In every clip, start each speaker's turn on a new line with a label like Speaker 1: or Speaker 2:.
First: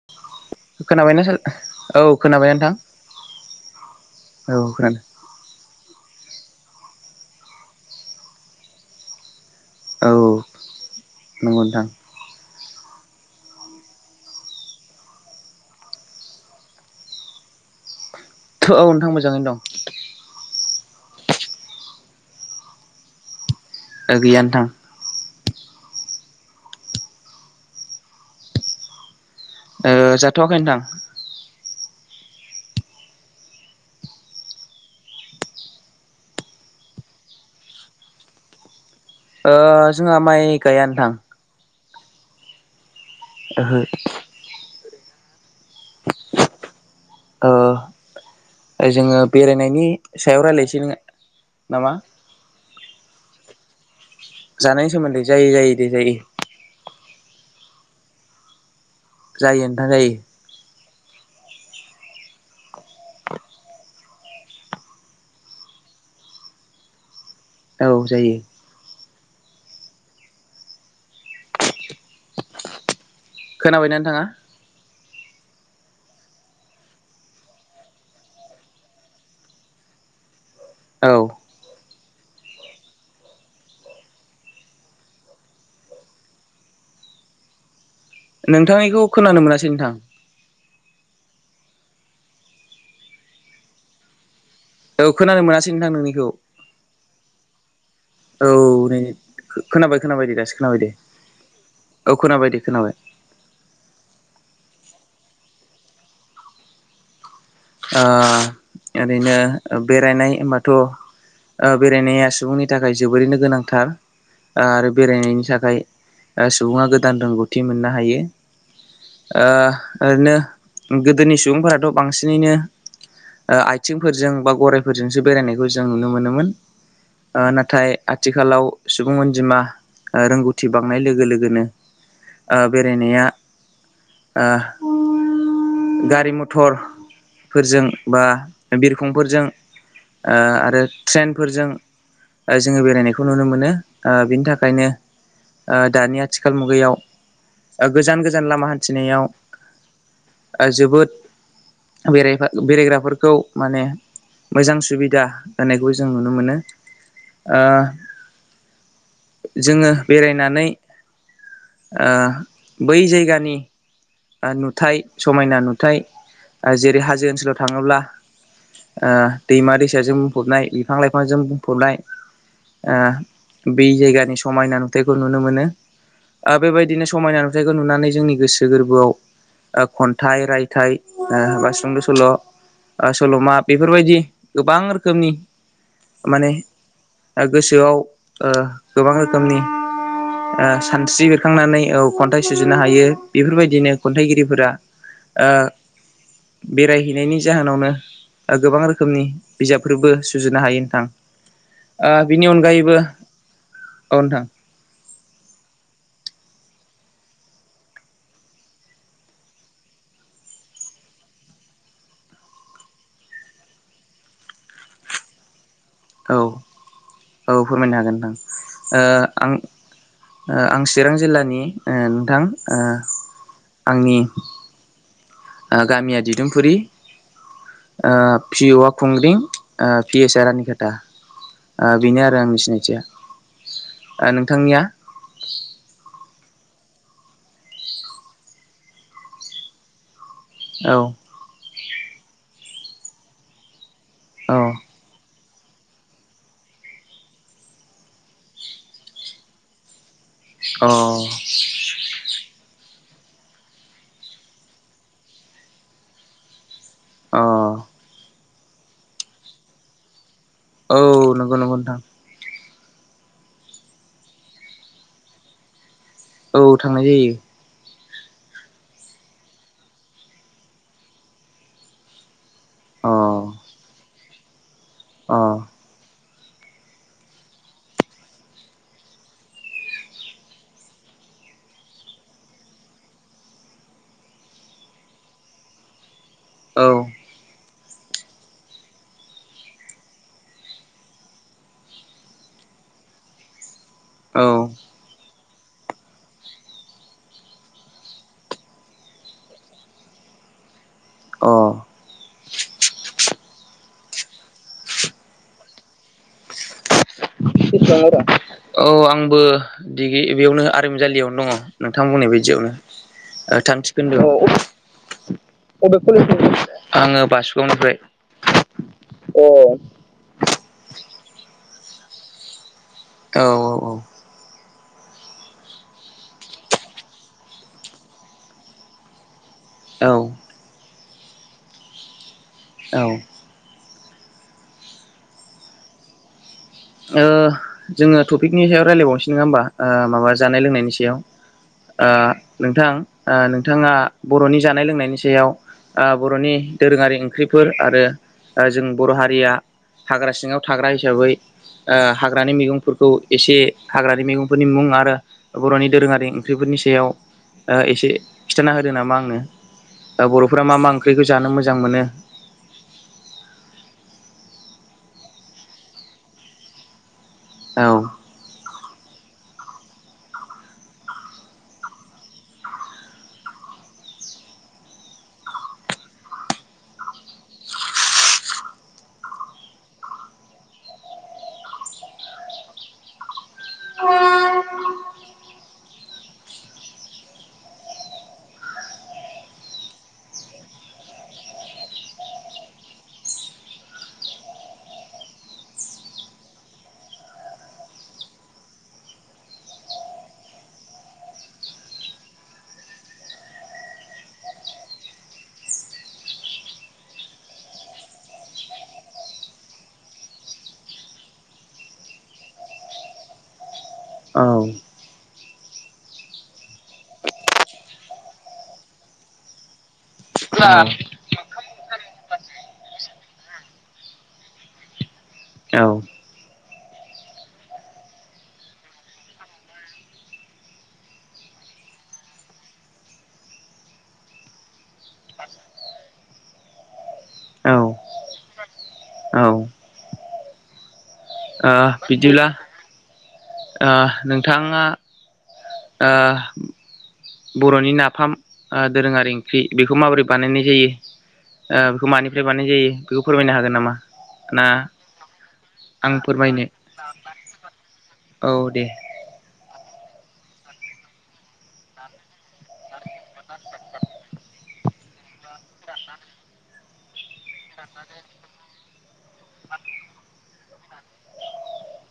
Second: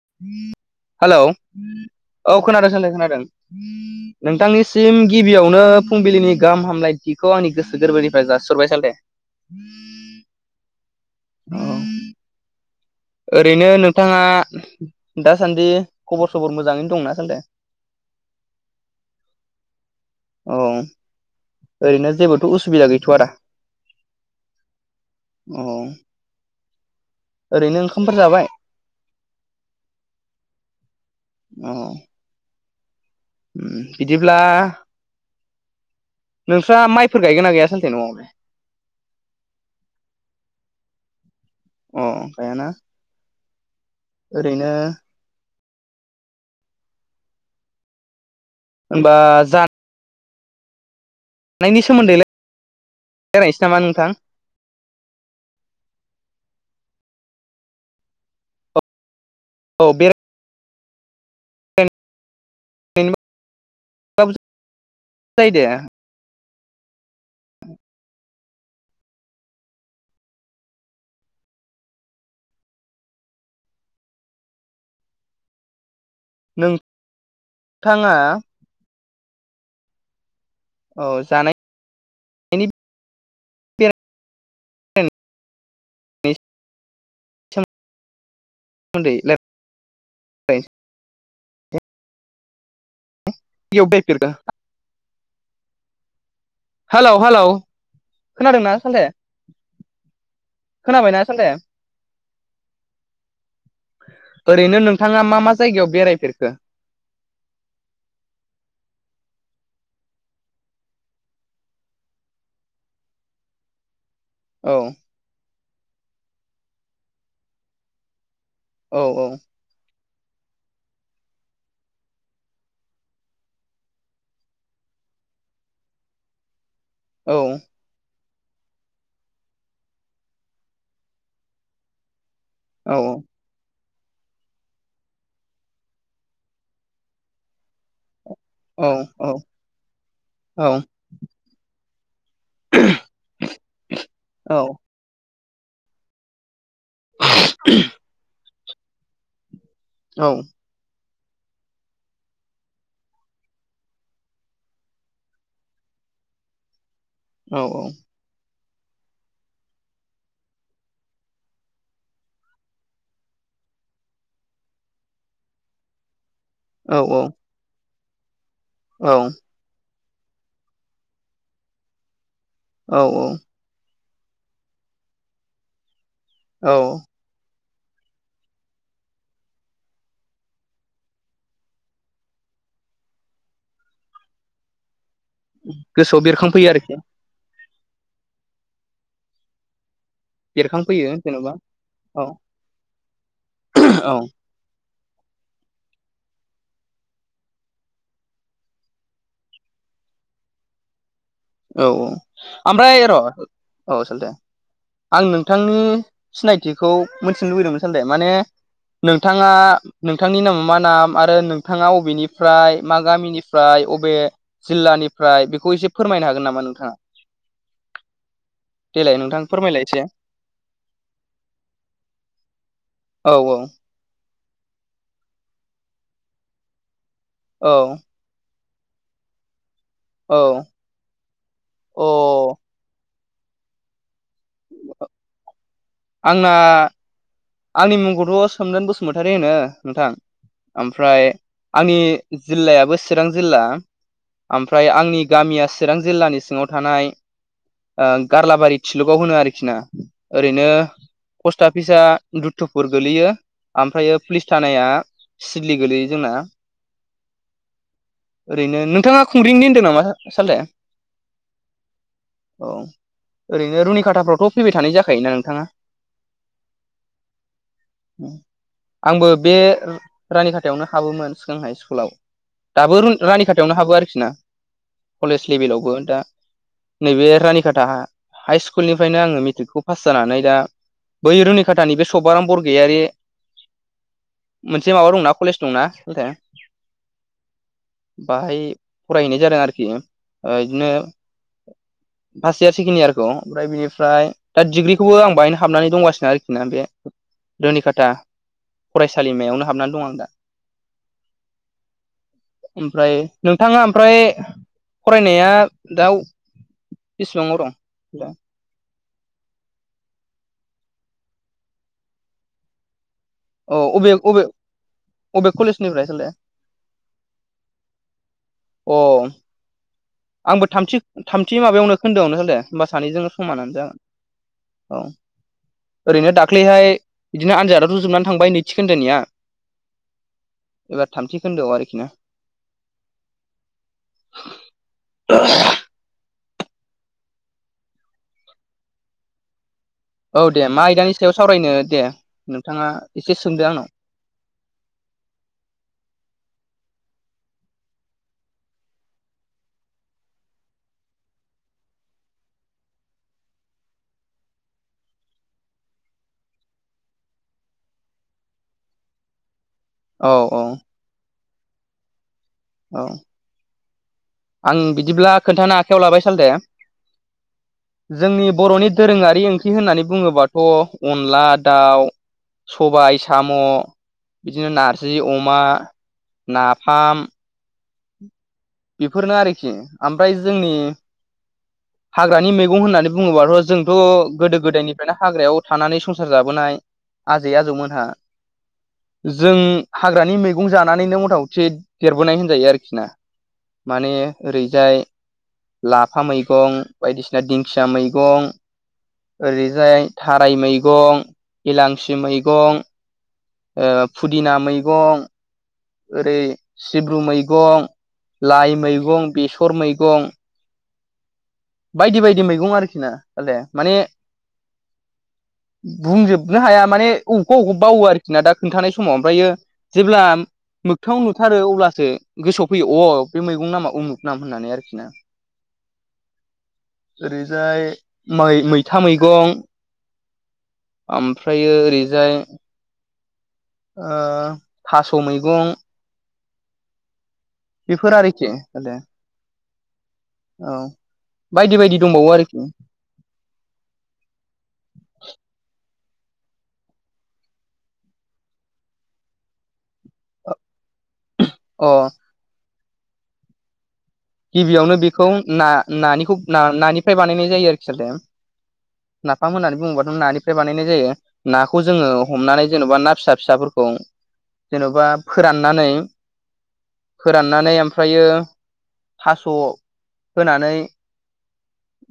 Speaker 1: [inaudible] Hello
Speaker 2: खोनाबायना sir
Speaker 1: औ
Speaker 2: खोनाबाय
Speaker 1: खोनादों
Speaker 2: नोंथां
Speaker 1: सोंलै खोनादों
Speaker 2: औ
Speaker 1: नोंथांनिसिम
Speaker 2: खोनादों
Speaker 1: गिबियावनो फुंबिलिनि गाहाम हामलायथिखौ आंनि गोसो गोरबोनिफ्राय जासरबाय सान दे
Speaker 2: औ नंगौदां
Speaker 1: ओरैनो नोंथाङा दासान्दि खबर सबर मोजाङैनो दंना सान्दे
Speaker 2: थ औ नोंथां मोजाङैनो दं
Speaker 1: अ ओरैनो जेबोथ' उसुबिदा गैथ' आरोा
Speaker 2: गैयानोथां
Speaker 1: औ ओरैनो ओंखामफोर जाबाय?
Speaker 2: जाथ'वाखै नथां
Speaker 1: औ बिदिब्ला नोंस्रा माइफोर गायगोना गैया सानथायै न'आवनो
Speaker 2: जोंहा माइ गाया नथां
Speaker 1: अ ओंखायाना
Speaker 2: ओहो
Speaker 1: ओरैनो होनबा
Speaker 2: जोङो बेरायनायनि सायाव रायज्लायनोसै ननोङो
Speaker 1: थानायनि सोमोन्दै रायरायायनोसै नामा नोंथां
Speaker 2: जानायनि सोमोन्दै जायो जायो दे जायो जायो
Speaker 1: औ
Speaker 2: नोंथां जायो
Speaker 1: जायो दे
Speaker 2: औाव जायो खोनाबायनानै थाङा
Speaker 1: नोंथाङा औ जानाय [inaudible]
Speaker 2: नोंथांनिखौ
Speaker 1: सोमोन्दै
Speaker 2: खोनानो मोनासै नोंथां
Speaker 1: रायलायनोसै इायफेरग
Speaker 2: औ खोनानो मोनासै नोंथां नोंनिखौ
Speaker 1: हेलौ हेलौ
Speaker 2: औ
Speaker 1: खोनादोंना
Speaker 2: नै
Speaker 1: सालथे
Speaker 2: खोनाबाय खोनाबाय दे दासो खोनाबाय दे
Speaker 1: खोनाबायना सालथे
Speaker 2: औ खोनाबाय दे खोनाबाय
Speaker 1: ओरैनो नोंथाङा मा मा जायगायाव बेरायफेरखो
Speaker 2: ओरैनो बेरायनाय हबाथ' बेरायनाया सुबुंनि थाखाय जोबोरैनो गोनांथार
Speaker 1: औ
Speaker 2: आरो बेरायनायनि थाखाय सुबुङा गोदान रोंगौथि मोननो हायो
Speaker 1: औ
Speaker 2: ओरैनो गोदोनि सुबुंफोराथ' बांसिन बिननो आथिंफोरजों बा गरायफोरजोंसो बेरायनायखौ जों नुनो मोनोमोन
Speaker 1: औ
Speaker 2: नाथाय आथिखालाव सुबुं अनजिमा रोंगौथि बांनाय लोगो लोगोनो
Speaker 1: औ
Speaker 2: बेरायनाया गारि मथर फोरजों बा
Speaker 1: औ औ
Speaker 2: बिरखंफोरजों आरो ट्रेनफोरजों जोङो बेरायनायखौ नुनो मोनो बिनि
Speaker 1: औ
Speaker 2: थाखायनो दानि आथिखाल मुगायाव गोजान गोजान लामा हान्थिनायाव
Speaker 1: औ
Speaker 2: जोबोद बेराय बेरायग्राफोरखौ माने मोजां सुबिदा होनानायखौ जों नुनो मोनो
Speaker 1: औ
Speaker 2: जोङो बेरायनानै बै जायगानि नुथाय समायना नुथाय
Speaker 1: औ
Speaker 2: जेरै हाजो ओनसोलाव थाङोब्ला आ
Speaker 1: औ
Speaker 2: दैमा दैसाजों बुंफबनाय बिफां लाइफांजों बुंफबनाय आ
Speaker 1: औ
Speaker 2: बि जायगानि समायना नुथायखौ नुनो मोनो आ
Speaker 1: औ
Speaker 2: बेबायदिनो समायना नुथायखौ नुनानै जोंनि गोसो गोर्बो बोयाव आ खन्थाइ रायथाइ आ बा सुंद' सल' ओ सल'मा बेफोरबायदि गोबां रोखोमनि
Speaker 1: गोसोआव
Speaker 2: माने
Speaker 1: बेरखांफैयो आरोखि
Speaker 2: ओ गोसोआव ओ गोबां रोखोमनि आ
Speaker 1: बेरखांफैयो
Speaker 2: सानस्रि
Speaker 1: जेन'बा
Speaker 2: बेरखांनानै औ खन्थाइ सुजुनो हायो बेफोरबायदिनो
Speaker 1: औ
Speaker 2: खन्थाइगि गिरिफोरा आ बेरायहैनायनि जाहोनावनो आ गोबां रोखोमनि बिजाबफोरबो सुजुनो हायो नोंथां
Speaker 1: औ औ
Speaker 2: ओ बिनि अनगायैबो
Speaker 1: आमफ्राय र
Speaker 2: औ
Speaker 1: औ सालथे
Speaker 2: नोंथां
Speaker 1: आं नोंथांनि सिनायथिखौ मोनथिनो लुबैदोंमोन सालथे माने नोंथाङा नोंथांनि नामा मा नाम आरो नोंथाङा अबेनिफ्राय मा गामिनि फ्राय अबे जिल्लानिफ्राय बेखौ एसे फोरमाय
Speaker 2: औ औ फोरमायनो हागोन नोंथां ओ
Speaker 1: देलाय नोंथां
Speaker 2: आं
Speaker 1: फोरमायलाय एसे
Speaker 2: ओ आं चिरां जिल्लानि ओ नोंथां ओ
Speaker 1: औ औ
Speaker 2: आंनि ओ गामिया दिदोमफुरि
Speaker 1: औ
Speaker 2: ओ पिउआ खुंग्रिं ओ पि एस आ रानि खाथ था आ
Speaker 1: औ
Speaker 2: बेनो आरो
Speaker 1: अ
Speaker 2: आंनि सिनायथिया आ नोंथांनिया
Speaker 1: आंना आंनि मुंखौथ' सोमदोन बसुमतारि होनो नोंथां
Speaker 2: औ
Speaker 1: ओमफ्राय आंनि जिल्लायाबो चिरां जिल्ला
Speaker 2: औ
Speaker 1: आमफ्राय आंनि गामिया चिरां जिल्लानि सिङाव थानाय ओ गारलाबारि थिलुगाव होनो आरोखि ना ओरैनो
Speaker 2: अ
Speaker 1: पस्टा फिसा दुत्तुपुर गोलैयो ओमफ्र पुलिस थानाया सिदलि गोलैयो जोंना
Speaker 2: अ
Speaker 1: ओरैनो नोंथाङा खुंग्रिंनि होन्दो नामा सालथे
Speaker 2: औ नंगौ नंगौ नोंथां
Speaker 1: औ ओरैनो रुनिकाटाफ्रावथ' फैबाय थानाय जाखायोना नोंथाङा
Speaker 2: औ थांनाय जायो।
Speaker 1: ओं आंबो बे रानि खाथायावनो हाबोमोन सिगांहाय स्कुलाव दाबो
Speaker 2: अ
Speaker 1: रुनि रानि खाथियावनो हाबो आरोखि ना
Speaker 2: अ
Speaker 1: कलेज लेबेलावबो दा नैबे रानिकाटा हाइस्कुलनिफ्रायनो आङो मेट्रिकखौ पास जानानै दा बै रुनिकाट टानि बे सभाराम बरगयारि मोनसे माबा दंना कलेज दंना सालथे
Speaker 2: औ
Speaker 1: बाहाय फरायहैनाय जादों आरोखि ओ इदिनो फार्स्ट इयार सेकेण्ड इयारखौ ओमफ्राय बेनिफ्राय
Speaker 2: औ
Speaker 1: दा डिग्रिखौबो आं बाहायनो हाबनानै दंगासिनो आरोखि ना बे रुनिकाटा फरायसालिमायावनो हाबनानै दं आं दा
Speaker 2: अ
Speaker 1: ओमफ्राय नोंथाङा ओमफ्राय फरायनाया दाव बिसेबांआव दं
Speaker 2: बेसेबाङाव दं?
Speaker 1: दा
Speaker 2: औ आंबो डिग्रि बेयाव नो आरोमजालियावनो दङ नोंथां बुंनाय बायदियावनो
Speaker 1: अ
Speaker 2: थांमथि
Speaker 1: अबे अबे अबे
Speaker 2: खोन्दोयाव बे
Speaker 1: कलेजनिफ्राय साले
Speaker 2: कलेज आङो बासुगावनिफ्राय
Speaker 1: अ
Speaker 2: औ
Speaker 1: आंबो थामथि थामथि माबायावनो खोन्दों होन्दो होमबा सानैजों
Speaker 2: औ
Speaker 1: समानो जागोन। औ ओरैनो दाख्लैहाय बिदिनो आनजादा जोबनानै थांबाय नैथि खोन्दोनिया
Speaker 2: औ
Speaker 1: एबार थामथि खोन्दोआव आरोखि ना
Speaker 2: औ
Speaker 1: [unintelligible]
Speaker 2: ओ। जो टपिकनि सायाव रायलायबावसै नोंआ होमबा? ओ माबा
Speaker 1: औ
Speaker 2: जानाय
Speaker 1: दे मा
Speaker 2: लोंनायनि
Speaker 1: आयदानि
Speaker 2: सायाव
Speaker 1: सावरायनो दे
Speaker 2: ओ
Speaker 1: नोंथाङा
Speaker 2: नोंथां
Speaker 1: एसे
Speaker 2: ओ
Speaker 1: सोंदो आंनाव
Speaker 2: नोंथाङा बर'नि जानाय लोंनायनि सायाव ओ बर'नि दोरोङारि ओंख्रिफोर आरो जों बर' हारिया हाग्रा सिङाव थाग्रा हिसाबै ओ हाग्रानि मैगंफोरखौ एसे हाग्रानि मैगंफोरनि मुं आरो बर'नि दोरोङारि ओंख्रिफोरनि सायाव एसे खिन्थाना होदो नामा आंनो दा
Speaker 1: औ
Speaker 2: बर'फोरा
Speaker 1: औ
Speaker 2: मा मा ओंख्रिखौ जानो मोजां मोनो
Speaker 1: औ। आं बिदिब्ला खोन्थानो आखायाव लाबाय साल थे।
Speaker 2: औ।
Speaker 1: जोंनि बर'नि दोरोङारि ओंख्रि होननानै बुङोबाथ' अनला दाउ सबाय साम' बिदिनो नारजि अमा नाफाम बेफोरनो आरोखि ओमफ्राय जोंनि हाग्रानि मैगं होननानै बुङोबाथ' जोंथ' गोदो गोदायनिफ्रायनो हाग्रायाव थानानै संसार जाबोनाय आजै आजौमोनहा जों हाग्रानि मैगं जानानैनो मथा मथि देरबोनाय होनजायो आरोखि ना? माने ओरैजाय लाफा मैगं बायदिसिना दिंखिया मैगं ओरैजाय थाराय मैगं गिलांसि मैगं। फुदिना मैगं ओरै सिब्रु मैगं लाइ मैगं बेसर मैगं। बायदि बायदि मैगं आरोखि ना साल थे माने
Speaker 2: औ
Speaker 1: बुंजोबनो हाया माने अबेखौबा अबेखौ बावो आरोखि ना दा खोनन्थानाय समाव ओमफ्रायो जेब्ला
Speaker 2: औ
Speaker 1: मोगथाङाव नुथारो अब्लासो गोसोआव फैयो अ बे मैगं नामा उमुख नाम होननानै आरोखि ना
Speaker 2: औ।
Speaker 1: ओरैजाय मै मैथा मैगं। ओमफ्रायो ओरैजाय ओ थास' मैगं।
Speaker 2: औ
Speaker 1: बेफोर आरोखि।
Speaker 2: औ।
Speaker 1: औ। बायदि बायदि दंबावो
Speaker 2: बिदिब्ला
Speaker 1: आरोखि
Speaker 2: ओ नोंथाङा ओ बर'नि नाफाम दोरोङारि ओंख्रि बेखौ माबोरै बानायनाय जायो?
Speaker 1: अ
Speaker 2: बेखौ मानिफ्राय बानाय जायो बेखौ फोरमायनो हागोन नामा? ना
Speaker 1: गिबियावनो बेखौ ना
Speaker 2: आं
Speaker 1: नानिखौ
Speaker 2: फोरमायनो
Speaker 1: नानिफ्राय बानायनाय जायो आरोखि सालथे
Speaker 2: औ दे
Speaker 1: नाफाम होननानै बुङोबाथ नों नानिफ्राय बानायनाय जायो। नाखौ जोङो हमनानै जेन'बा ना फिसा फिसाफोरखौ जेन'बा फोराननानै फोराननानै ओमफ्रायो थास' होनानै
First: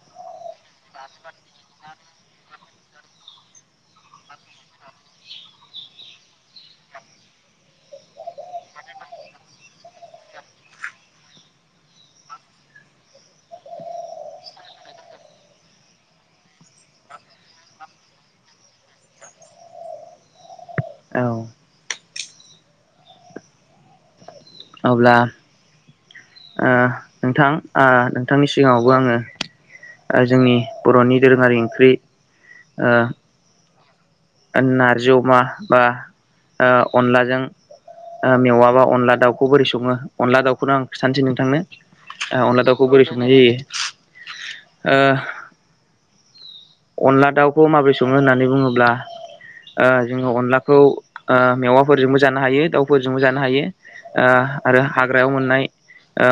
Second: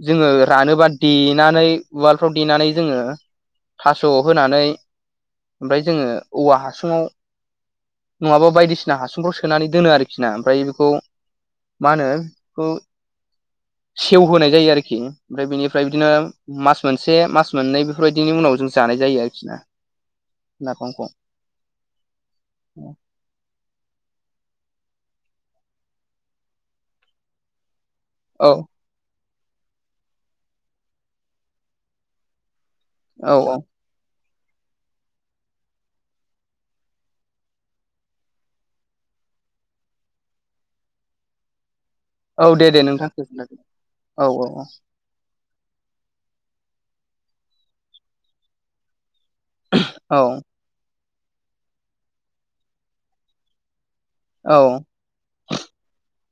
Speaker 1: जोङो रानोबा देनानै उवालफ्राव देनानै जोङो थास' होनानै ओमफ्राय जोङो औवा हासुङाव नङाबा बायदिसिना हासुंफ्राव सोनानै दोनो आरोखि ना ओमफ्राय बेखौ मा होनो बेखौ सेव होनाय जायो आरोखि ओमफ्राय बेनिफ्राय बिदिनो मास मोनसे मास मोननै बेफोरबायदिनि उनाव जों जानाय जायो आरोखि ना। नाफंखौ।
Speaker 2: औ अब्ला ओ नोंथां ओ नोंथांनि
Speaker 1: औ
Speaker 2: सिगाङाव बेबो आङो जोंनि बर'नि दोरोङारि ओंख्रि ओ
Speaker 1: औ औ।
Speaker 2: नार्जि अमा बा अनलाजों। मेवाबा अनला दाउखौ बोरै सङो अनला दाउखौनो आं खिथानोसै नोंथांनो।
Speaker 1: औ
Speaker 2: अनाला
Speaker 1: दे
Speaker 2: दाव
Speaker 1: दे
Speaker 2: खौ बोरै
Speaker 1: नोंथां
Speaker 2: संनाय जायो
Speaker 1: गोजोननाय थाबाय। औ
Speaker 2: ओ। अनला दाउखौ माबोरै सङो होननानै बुङोब्ला ओ
Speaker 1: औ
Speaker 2: जोङो अनला। खौ मेवाफोरजोंबो जानो हायो दाउफोरजोंबो जानो हायो
Speaker 1: औ
Speaker 2: आरो। हाग्रायाव मोननाय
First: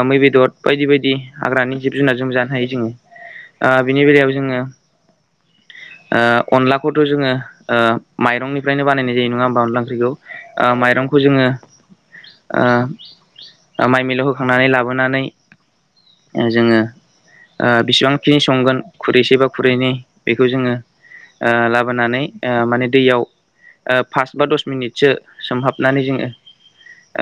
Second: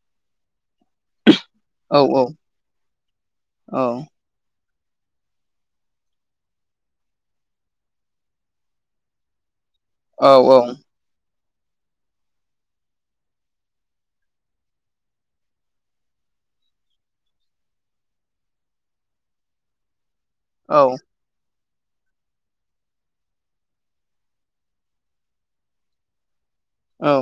Speaker 2: मै बेदर बायदि बायदि। हाग्रानि जिब
Speaker 1: औ
Speaker 2: जुनार जों जानो हायो जोङो ओ
Speaker 1: औ
Speaker 2: बिनि बेलायाव जोङो। ओ अनलाखौथ' जोङो ओ माइरंनिफ्रायनो बानायनाय जायो नङा होमबा अनलां।
Speaker 1: औ
Speaker 2: मिथिगै माइरंखौ जोङो। ओ माइ मिलौ होखांनानै लाबोनानै। जोङो ओ बिसिबांखिनि संगोन खुरैसे बा खुरैनै। बेखौ जोङो
Speaker 1: औ
Speaker 2: ओ लाबोनानै ओ माने दैयाव। ओ पास बा दस मिनिटसो सोमहाबनानै जोङोओ
Speaker 1: औ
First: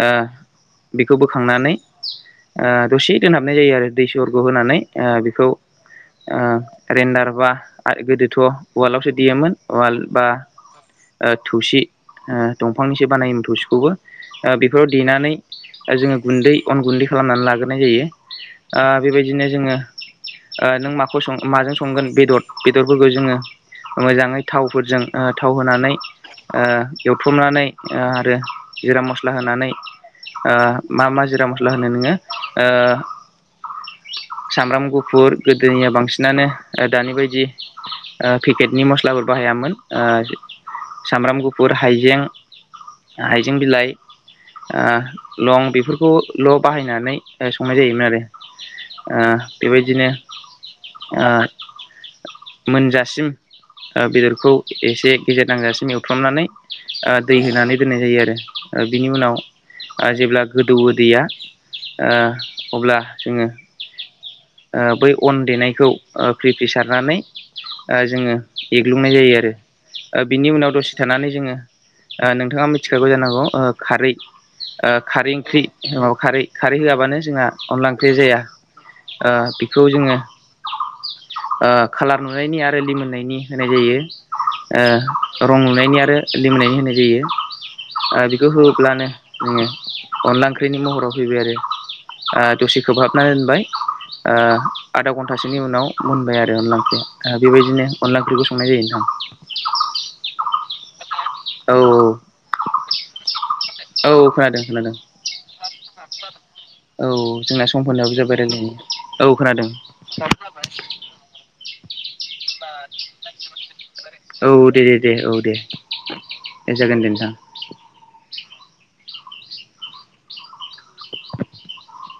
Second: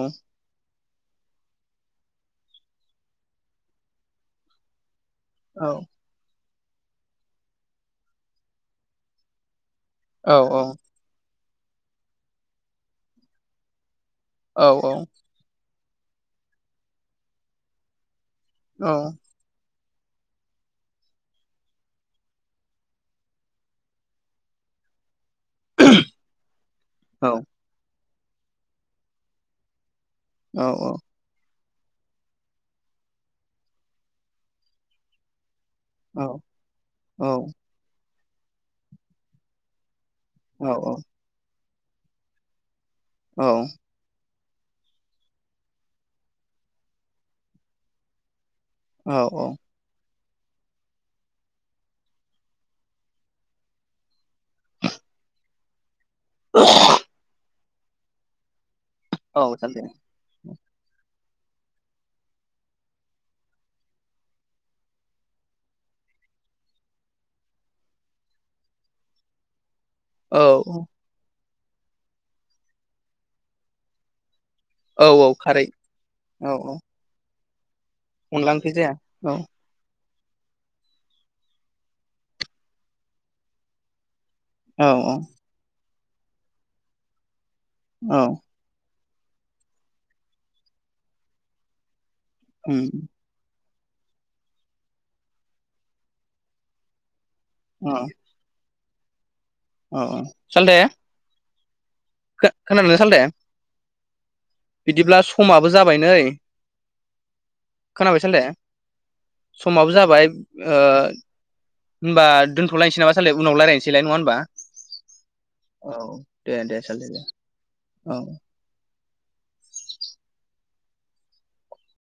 Speaker 2: बेखौ बोखांनानै ओ दसे दोनहाबनाय जायो आरो दै सरखौ होनानै ओ। खौ ओ
Speaker 1: औ
Speaker 2: रेन्डार बा गोदोथ' ववालावसो देयोमोन वाल। बा
Speaker 1: औ
Speaker 2: ओ थौसि ओ दंफांनिसो बानायोमोन थौसिखौबो। ओ बेफोराव देनानै जोङो गुन्दै अन गुन्दै खालामनानै लाग्रोनाय जायो ओ
Speaker 1: औ
Speaker 2: बेबायदिनो जोङो ओ नों माखौ माजों संगोन बेदर। बेदरफोरखौ जोङो मोजाङै। थावफोरजों ओ थाव होनानै ओ
Speaker 1: औ
Speaker 2: एवथुमनानै। ओ आरो जिरा मस्ला होनानै ओ मा मा जिरा मस। होनो नोङोओ सामब्राम गुफुर। गोदोनिया बांसिनानो ओ दानि बायदि। ओ पेकेटनि मस्लाफोर बाहायामोन ओ।
Speaker 1: औ औ।
Speaker 2: सामब्राम गुफुर हाइजें हाइजें बिलाइ। ओ लं बेफोरखौल' बाहायनानै संनाय जायोमोन आरो। ओ
Speaker 1: औ औ
Speaker 2: बेबायदिनो‌ ओ मोनजासिम बेदरखौ एसे गेजेर नांजासिम ए एउफ्र्रमनानै ओ दै होनानै दोननाय जायो आरो बिनि उनाव
Speaker 1: औ जागोन दे।
Speaker 2: जेब्ला। गोदौवदैया ओ अब्ला जोङो। ओ बै अन देनायखौ क्रि फेसार। सारनानै जोङो एग्लुंनाय जायो आरो
Speaker 1: औ
Speaker 2: बिनि उनाव दसे। थानानै जोङो ओ नोंथाङा मिथिखाबौ जानांगौ ओ खारै। ओ
Speaker 1: औ
Speaker 2: खारै
Speaker 1: औ
Speaker 2: ओंख्रि खारै
Speaker 1: औ
Speaker 2: खारै
Speaker 1: औ
Speaker 2: होआबानो जोंहा। अनला ओंख्रि जाया
Speaker 1: अनला ओंख्रि जाया
Speaker 2: ओ
Speaker 1: औ
Speaker 2: बेखौ जोङो। ओ खालार नुनायनि आरो लिमोननायनि होनाय जायो ओ।
Speaker 1: औ
Speaker 2: रं लुनायनि आरो लिमोनायनि होनाय जायो ओ
Speaker 1: औ
Speaker 2: बेखौ होब्लानो। नोङो अनला ओंख्रिनि महराव फैबाय आरो दसे खोबहाबना दोनबाय। ओ आधा घन्टासोनि उनाव मोनबाय आरो अनला ओंख्रिया बेबायदिनो अनला ओंख्रिखौ सं संनाय जायो नोंथां
Speaker 1: औ साल दे।
Speaker 2: औ औ।
Speaker 1: खोना दोंना सालते।
Speaker 2: औ खोनादों। खोनादों
Speaker 1: बिदिब्ला समाबो जाबाय नै।
Speaker 2: औ जोंना समफोरनियाबो
Speaker 1: खोनाबाय सान
Speaker 2: जाबाय
Speaker 1: दे
Speaker 2: रायलायनाया औ खोनादों
Speaker 1: समाबो जाबाय ओ। होमबा दोनथ'लायनोसै नामा सालाय उनाव रायजलायनोसैलाय नङा हबा।
Speaker 2: औ दे दे दे औ दे
Speaker 1: औ दे दे साल दे औ।